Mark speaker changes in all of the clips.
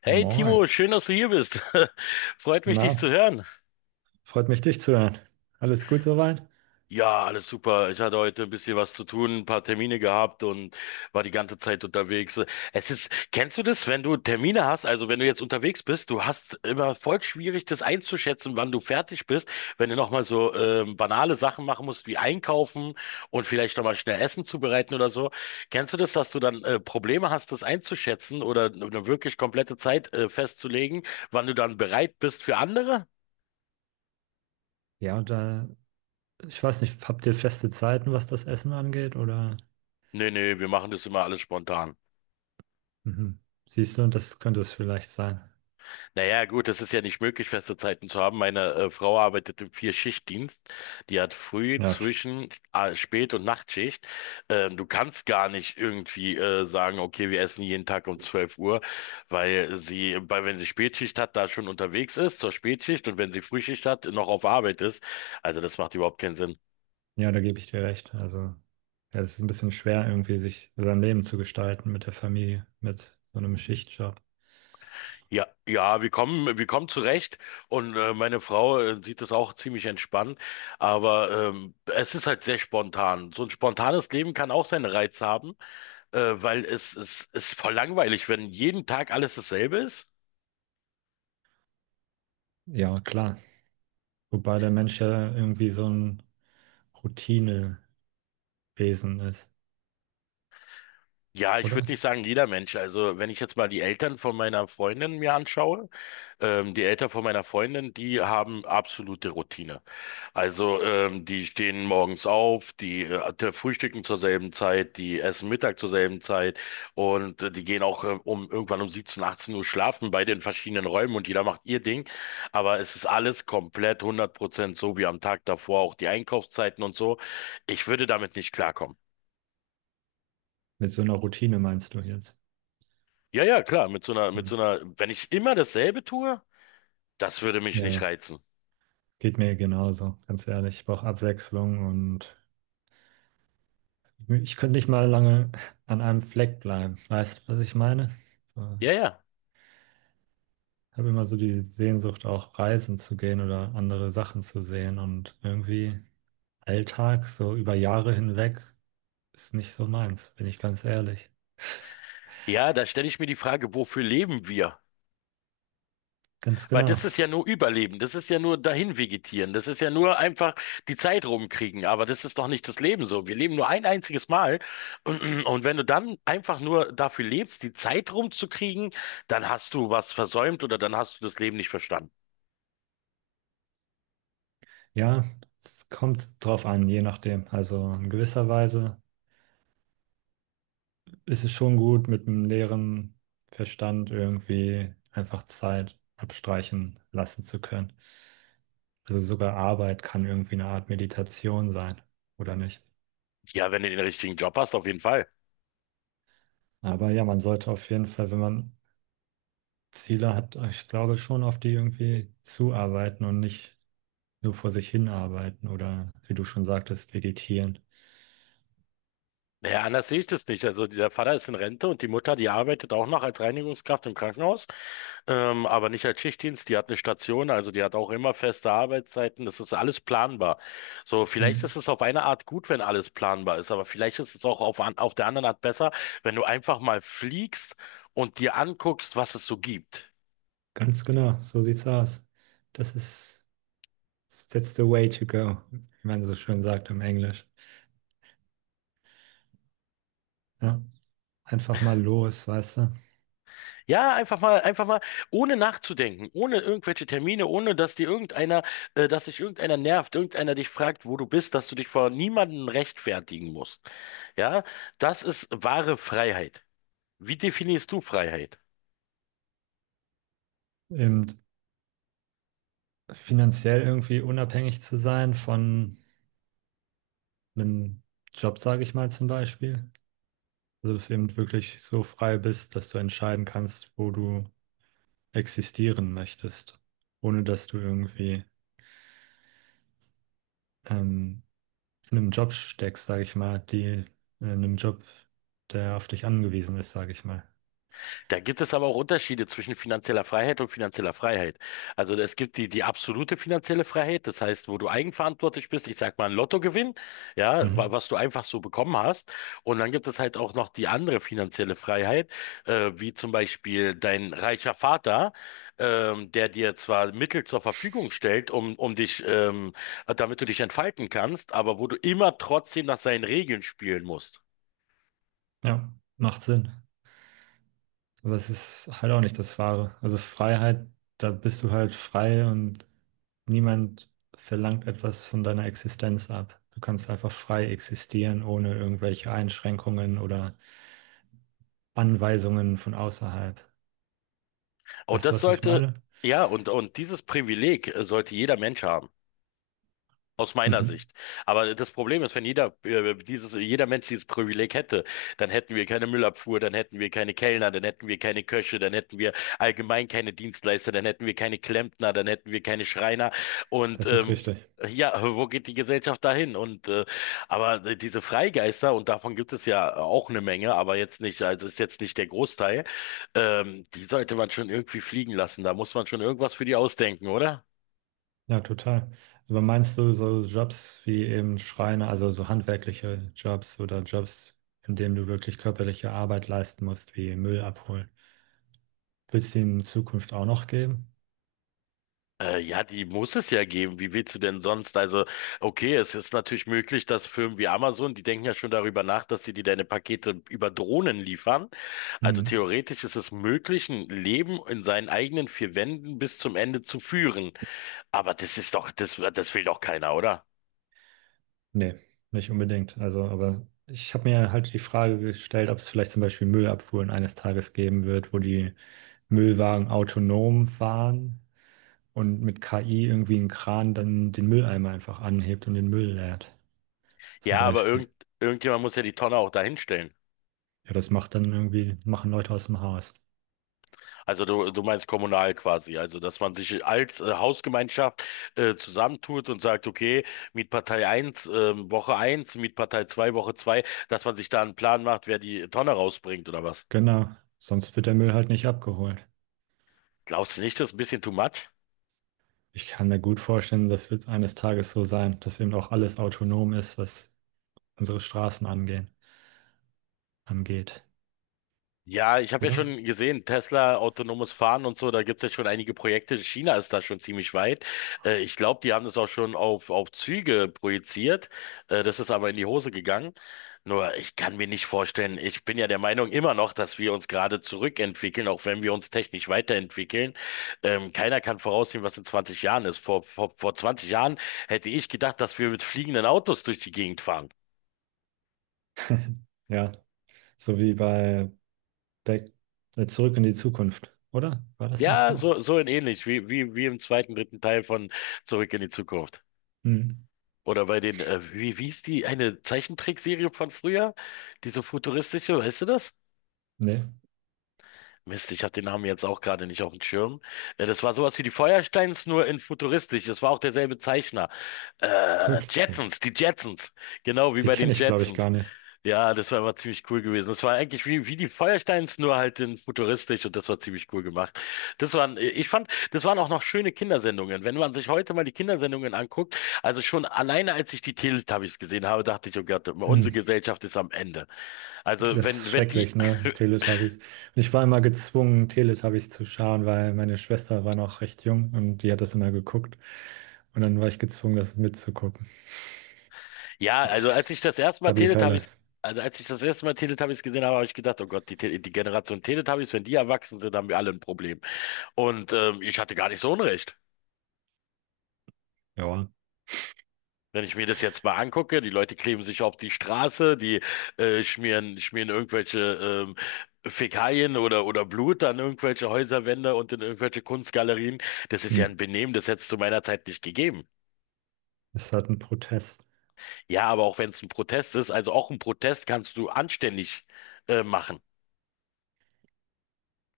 Speaker 1: Hey Timo,
Speaker 2: Moin.
Speaker 1: schön, dass du hier bist. Freut mich, dich zu
Speaker 2: Na,
Speaker 1: hören.
Speaker 2: freut mich, dich zu hören. Alles gut soweit?
Speaker 1: Ja, alles super. Ich hatte heute ein bisschen was zu tun, ein paar Termine gehabt und war die ganze Zeit unterwegs. Es ist, kennst du das, wenn du Termine hast, also wenn du jetzt unterwegs bist, du hast immer voll schwierig, das einzuschätzen, wann du fertig bist, wenn du nochmal so banale Sachen machen musst, wie einkaufen und vielleicht nochmal schnell Essen zubereiten oder so. Kennst du das, dass du dann Probleme hast, das einzuschätzen oder eine wirklich komplette Zeit festzulegen, wann du dann bereit bist für andere?
Speaker 2: Ja, und da, ich weiß nicht, habt ihr feste Zeiten, was das Essen angeht? Oder
Speaker 1: Nee, nee, wir machen das immer alles spontan.
Speaker 2: mhm. Siehst du, das könnte es vielleicht sein.
Speaker 1: Naja, gut, es ist ja nicht möglich, feste Zeiten zu haben. Meine Frau arbeitet im Vier-Schicht-Dienst. Die hat früh,
Speaker 2: Ja,
Speaker 1: zwischen, Spät- und Nachtschicht. Du kannst gar nicht irgendwie sagen, okay, wir essen jeden Tag um 12 Uhr, weil wenn sie Spätschicht hat, da schon unterwegs ist zur Spätschicht und wenn sie Frühschicht hat, noch auf Arbeit ist. Also das macht überhaupt keinen Sinn.
Speaker 2: ja, da gebe ich dir recht. Also, ja, es ist ein bisschen schwer, irgendwie sich sein Leben zu gestalten mit der Familie, mit so einem Schichtjob.
Speaker 1: Ja, ja, wir kommen zurecht und meine Frau sieht das auch ziemlich entspannt, aber es ist halt sehr spontan. So ein spontanes Leben kann auch seinen Reiz haben, weil es ist voll langweilig, wenn jeden Tag alles dasselbe ist.
Speaker 2: Ja, klar. Wobei der Mensch ja irgendwie so ein Routinewesen ist,
Speaker 1: Ja, ich
Speaker 2: oder?
Speaker 1: würde nicht sagen jeder Mensch. Also wenn ich jetzt mal die Eltern von meiner Freundin mir anschaue, die Eltern von meiner Freundin, die haben absolute Routine. Also, die stehen morgens auf, die frühstücken zur selben Zeit, die essen Mittag zur selben Zeit und die gehen auch um irgendwann um 17, 18 Uhr schlafen bei den verschiedenen Räumen und jeder macht ihr Ding. Aber es ist alles komplett 100% so wie am Tag davor, auch die Einkaufszeiten und so. Ich würde damit nicht klarkommen.
Speaker 2: Mit so einer Routine meinst du jetzt?
Speaker 1: Ja, ja, klar,
Speaker 2: Hm.
Speaker 1: wenn ich immer dasselbe tue, das würde mich nicht
Speaker 2: Ja,
Speaker 1: reizen.
Speaker 2: geht mir genauso, ganz ehrlich. Ich brauche Abwechslung, und ich könnte nicht mal lange an einem Fleck bleiben. Weißt du, was ich meine? So,
Speaker 1: Ja,
Speaker 2: ich
Speaker 1: ja.
Speaker 2: habe immer so die Sehnsucht, auch reisen zu gehen oder andere Sachen zu sehen. Und irgendwie Alltag, so über Jahre hinweg, ist nicht so meins, bin ich ganz ehrlich.
Speaker 1: Ja, da stelle ich mir die Frage, wofür leben wir?
Speaker 2: Ganz
Speaker 1: Weil
Speaker 2: genau.
Speaker 1: das ist ja nur Überleben, das ist ja nur dahin vegetieren, das ist ja nur einfach die Zeit rumkriegen, aber das ist doch nicht das Leben so. Wir leben nur ein einziges Mal und wenn du dann einfach nur dafür lebst, die Zeit rumzukriegen, dann hast du was versäumt oder dann hast du das Leben nicht verstanden.
Speaker 2: Ja, es kommt drauf an, je nachdem. Also in gewisser Weise ist es schon gut, mit einem leeren Verstand irgendwie einfach Zeit abstreichen lassen zu können. Also sogar Arbeit kann irgendwie eine Art Meditation sein, oder nicht?
Speaker 1: Ja, wenn du den richtigen Job hast, auf jeden Fall.
Speaker 2: Aber ja, man sollte auf jeden Fall, wenn man Ziele hat, ich glaube schon, auf die irgendwie zuarbeiten und nicht nur vor sich hinarbeiten oder, wie du schon sagtest, vegetieren.
Speaker 1: Naja, anders sehe ich das nicht. Also der Vater ist in Rente und die Mutter, die arbeitet auch noch als Reinigungskraft im Krankenhaus, aber nicht als Schichtdienst. Die hat eine Station, also die hat auch immer feste Arbeitszeiten. Das ist alles planbar. So, vielleicht
Speaker 2: Hm.
Speaker 1: ist es auf eine Art gut, wenn alles planbar ist, aber vielleicht ist es auch auf der anderen Art besser, wenn du einfach mal fliegst und dir anguckst, was es so gibt.
Speaker 2: Ganz genau, so sieht's aus. Das ist, that's the way to go, wie man so schön sagt im Englisch. Ja, einfach mal los, weißt du?
Speaker 1: Ja, einfach mal, ohne nachzudenken, ohne irgendwelche Termine, ohne dass dir irgendeiner, dass dich irgendeiner nervt, irgendeiner dich fragt, wo du bist, dass du dich vor niemandem rechtfertigen musst. Ja, das ist wahre Freiheit. Wie definierst du Freiheit?
Speaker 2: Eben finanziell irgendwie unabhängig zu sein von einem Job, sage ich mal, zum Beispiel. Also dass du eben wirklich so frei bist, dass du entscheiden kannst, wo du existieren möchtest, ohne dass du irgendwie ähm, in einem Job steckst, sage ich mal, die in einem Job, der auf dich angewiesen ist, sage ich mal.
Speaker 1: Da gibt es aber auch Unterschiede zwischen finanzieller Freiheit und finanzieller Freiheit. Also es gibt die absolute finanzielle Freiheit, das heißt, wo du eigenverantwortlich bist, ich sag mal ein Lottogewinn, ja,
Speaker 2: Mhm.
Speaker 1: was du einfach so bekommen hast. Und dann gibt es halt auch noch die andere finanzielle Freiheit, wie zum Beispiel dein reicher Vater, der dir zwar Mittel zur Verfügung stellt, um dich, damit du dich entfalten kannst, aber wo du immer trotzdem nach seinen Regeln spielen musst.
Speaker 2: Ja, macht Sinn. Aber es ist halt auch nicht das Wahre. Also Freiheit, da bist du halt frei und niemand verlangt etwas von deiner Existenz ab. Du kannst einfach frei existieren, ohne irgendwelche Einschränkungen oder Anweisungen von außerhalb.
Speaker 1: Und
Speaker 2: Weißt du,
Speaker 1: das
Speaker 2: was ich
Speaker 1: sollte,
Speaker 2: meine?
Speaker 1: ja, und dieses Privileg sollte jeder Mensch haben. Aus meiner
Speaker 2: Mhm.
Speaker 1: Sicht. Aber das Problem ist, wenn jeder, dieses, jeder Mensch dieses Privileg hätte, dann hätten wir keine Müllabfuhr, dann hätten wir keine Kellner, dann hätten wir keine Köche, dann hätten wir allgemein keine Dienstleister, dann hätten wir keine Klempner, dann hätten wir keine Schreiner. Und
Speaker 2: Das ist
Speaker 1: ähm,
Speaker 2: richtig.
Speaker 1: ja, wo geht die Gesellschaft dahin? Aber diese Freigeister, und davon gibt es ja auch eine Menge, aber jetzt nicht, also ist jetzt nicht der Großteil, die sollte man schon irgendwie fliegen lassen. Da muss man schon irgendwas für die ausdenken, oder?
Speaker 2: Ja, total. Aber meinst du so Jobs wie eben Schreiner, also so handwerkliche Jobs oder Jobs, in denen du wirklich körperliche Arbeit leisten musst, wie Müll abholen, wird es die in Zukunft auch noch geben?
Speaker 1: Ja, die muss es ja geben. Wie willst du denn sonst? Also, okay, es ist natürlich möglich, dass Firmen wie Amazon, die denken ja schon darüber nach, dass sie dir deine Pakete über Drohnen liefern. Also
Speaker 2: Mhm.
Speaker 1: theoretisch ist es möglich, ein Leben in seinen eigenen vier Wänden bis zum Ende zu führen. Aber das ist doch, das will doch keiner, oder?
Speaker 2: Nee, nicht unbedingt. Also, aber ich habe mir halt die Frage gestellt, ob es vielleicht zum Beispiel Müllabfuhren eines Tages geben wird, wo die Müllwagen autonom fahren und mit KI irgendwie ein Kran dann den Mülleimer einfach anhebt und den Müll leert, zum
Speaker 1: Ja,
Speaker 2: Beispiel.
Speaker 1: irgendjemand muss ja die Tonne auch dahinstellen.
Speaker 2: Ja, das macht dann irgendwie, machen Leute aus dem Haus.
Speaker 1: Also du meinst kommunal quasi, also dass man sich als Hausgemeinschaft zusammentut und sagt, okay, Mietpartei 1 Woche 1, Mietpartei 2 Woche 2, dass man sich da einen Plan macht, wer die Tonne rausbringt oder was?
Speaker 2: Genau, sonst wird der Müll halt nicht abgeholt.
Speaker 1: Glaubst du nicht, das ist ein bisschen too much?
Speaker 2: Ich kann mir gut vorstellen, das wird eines Tages so sein, dass eben auch alles autonom ist, was unsere Straßen angeht,
Speaker 1: Ja, ich habe ja
Speaker 2: oder?
Speaker 1: schon gesehen, Tesla, autonomes Fahren und so, da gibt's ja schon einige Projekte. China ist da schon ziemlich weit. Ich glaube, die haben das auch schon auf Züge projiziert. Das ist aber in die Hose gegangen. Nur, ich kann mir nicht vorstellen, ich bin ja der Meinung immer noch, dass wir uns gerade zurückentwickeln, auch wenn wir uns technisch weiterentwickeln. Keiner kann voraussehen, was in 20 Jahren ist. Vor 20 Jahren hätte ich gedacht, dass wir mit fliegenden Autos durch die Gegend fahren.
Speaker 2: Ja, so wie bei Back, Zurück in die Zukunft, oder? War das nicht
Speaker 1: Ja,
Speaker 2: so?
Speaker 1: so in ähnlich, wie im dritten Teil von Zurück in die Zukunft.
Speaker 2: Hm.
Speaker 1: Oder bei den, wie hieß die, eine Zeichentrickserie von früher? Diese futuristische, weißt du das?
Speaker 2: Nee,
Speaker 1: Mist, ich habe den Namen jetzt auch gerade nicht auf dem Schirm. Das war sowas wie die Feuersteins, nur in futuristisch. Das war auch derselbe Zeichner. Äh,
Speaker 2: wirklich nicht.
Speaker 1: Jetsons, die Jetsons. Genau wie
Speaker 2: Die
Speaker 1: bei den
Speaker 2: kenne ich, glaube ich,
Speaker 1: Jetsons.
Speaker 2: gar nicht.
Speaker 1: Ja, das war immer ziemlich cool gewesen. Das war eigentlich wie die Feuersteins, nur halt in futuristisch und das war ziemlich cool gemacht. Das waren, ich fand, das waren auch noch schöne Kindersendungen. Wenn man sich heute mal die Kindersendungen anguckt, also schon alleine als ich die Teletubbies gesehen habe, dachte ich, oh Gott, unsere
Speaker 2: Hm.
Speaker 1: Gesellschaft ist am Ende. Also
Speaker 2: Das ist
Speaker 1: wenn, wenn die,
Speaker 2: schrecklich, ne? Teletubbies. Und ich war immer gezwungen, Teletubbies zu schauen, weil meine Schwester war noch recht jung und die hat das immer geguckt. Und dann war ich gezwungen, das mitzugucken.
Speaker 1: ja, also als ich das erste Mal
Speaker 2: War die Hölle.
Speaker 1: Teletubbies Also als ich das erste Mal Teletubbies gesehen habe, habe ich gedacht, oh Gott, die Generation Teletubbies, wenn die erwachsen sind, haben wir alle ein Problem. Und ich hatte gar nicht so Unrecht.
Speaker 2: Ja.
Speaker 1: Wenn ich mir das jetzt mal angucke, die Leute kleben sich auf die Straße, die schmieren irgendwelche ähm, Fäkalien oder Blut an irgendwelche Häuserwände und in irgendwelche Kunstgalerien. Das ist
Speaker 2: Hm.
Speaker 1: ja ein Benehmen, das hätte es zu meiner Zeit nicht gegeben.
Speaker 2: Ist halt ein Protest.
Speaker 1: Ja, aber auch wenn es ein Protest ist, also auch ein Protest kannst du anständig machen.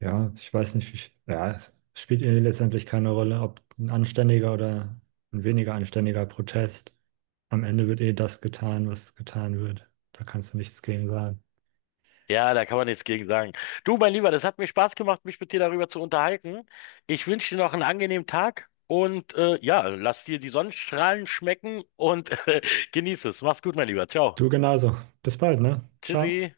Speaker 2: Ja, ich weiß nicht, wie, ja, es spielt ihnen letztendlich keine Rolle, ob ein anständiger oder ein weniger anständiger Protest. Am Ende wird eh das getan, was getan wird. Da kannst du nichts gegen sagen.
Speaker 1: Ja, da kann man nichts gegen sagen. Du, mein Lieber, das hat mir Spaß gemacht, mich mit dir darüber zu unterhalten. Ich wünsche dir noch einen angenehmen Tag und ja, lass dir die Sonnenstrahlen schmecken und genieß es. Mach's gut, mein Lieber. Ciao.
Speaker 2: Du genauso. Bis bald, ne? Ciao.
Speaker 1: Tschüssi.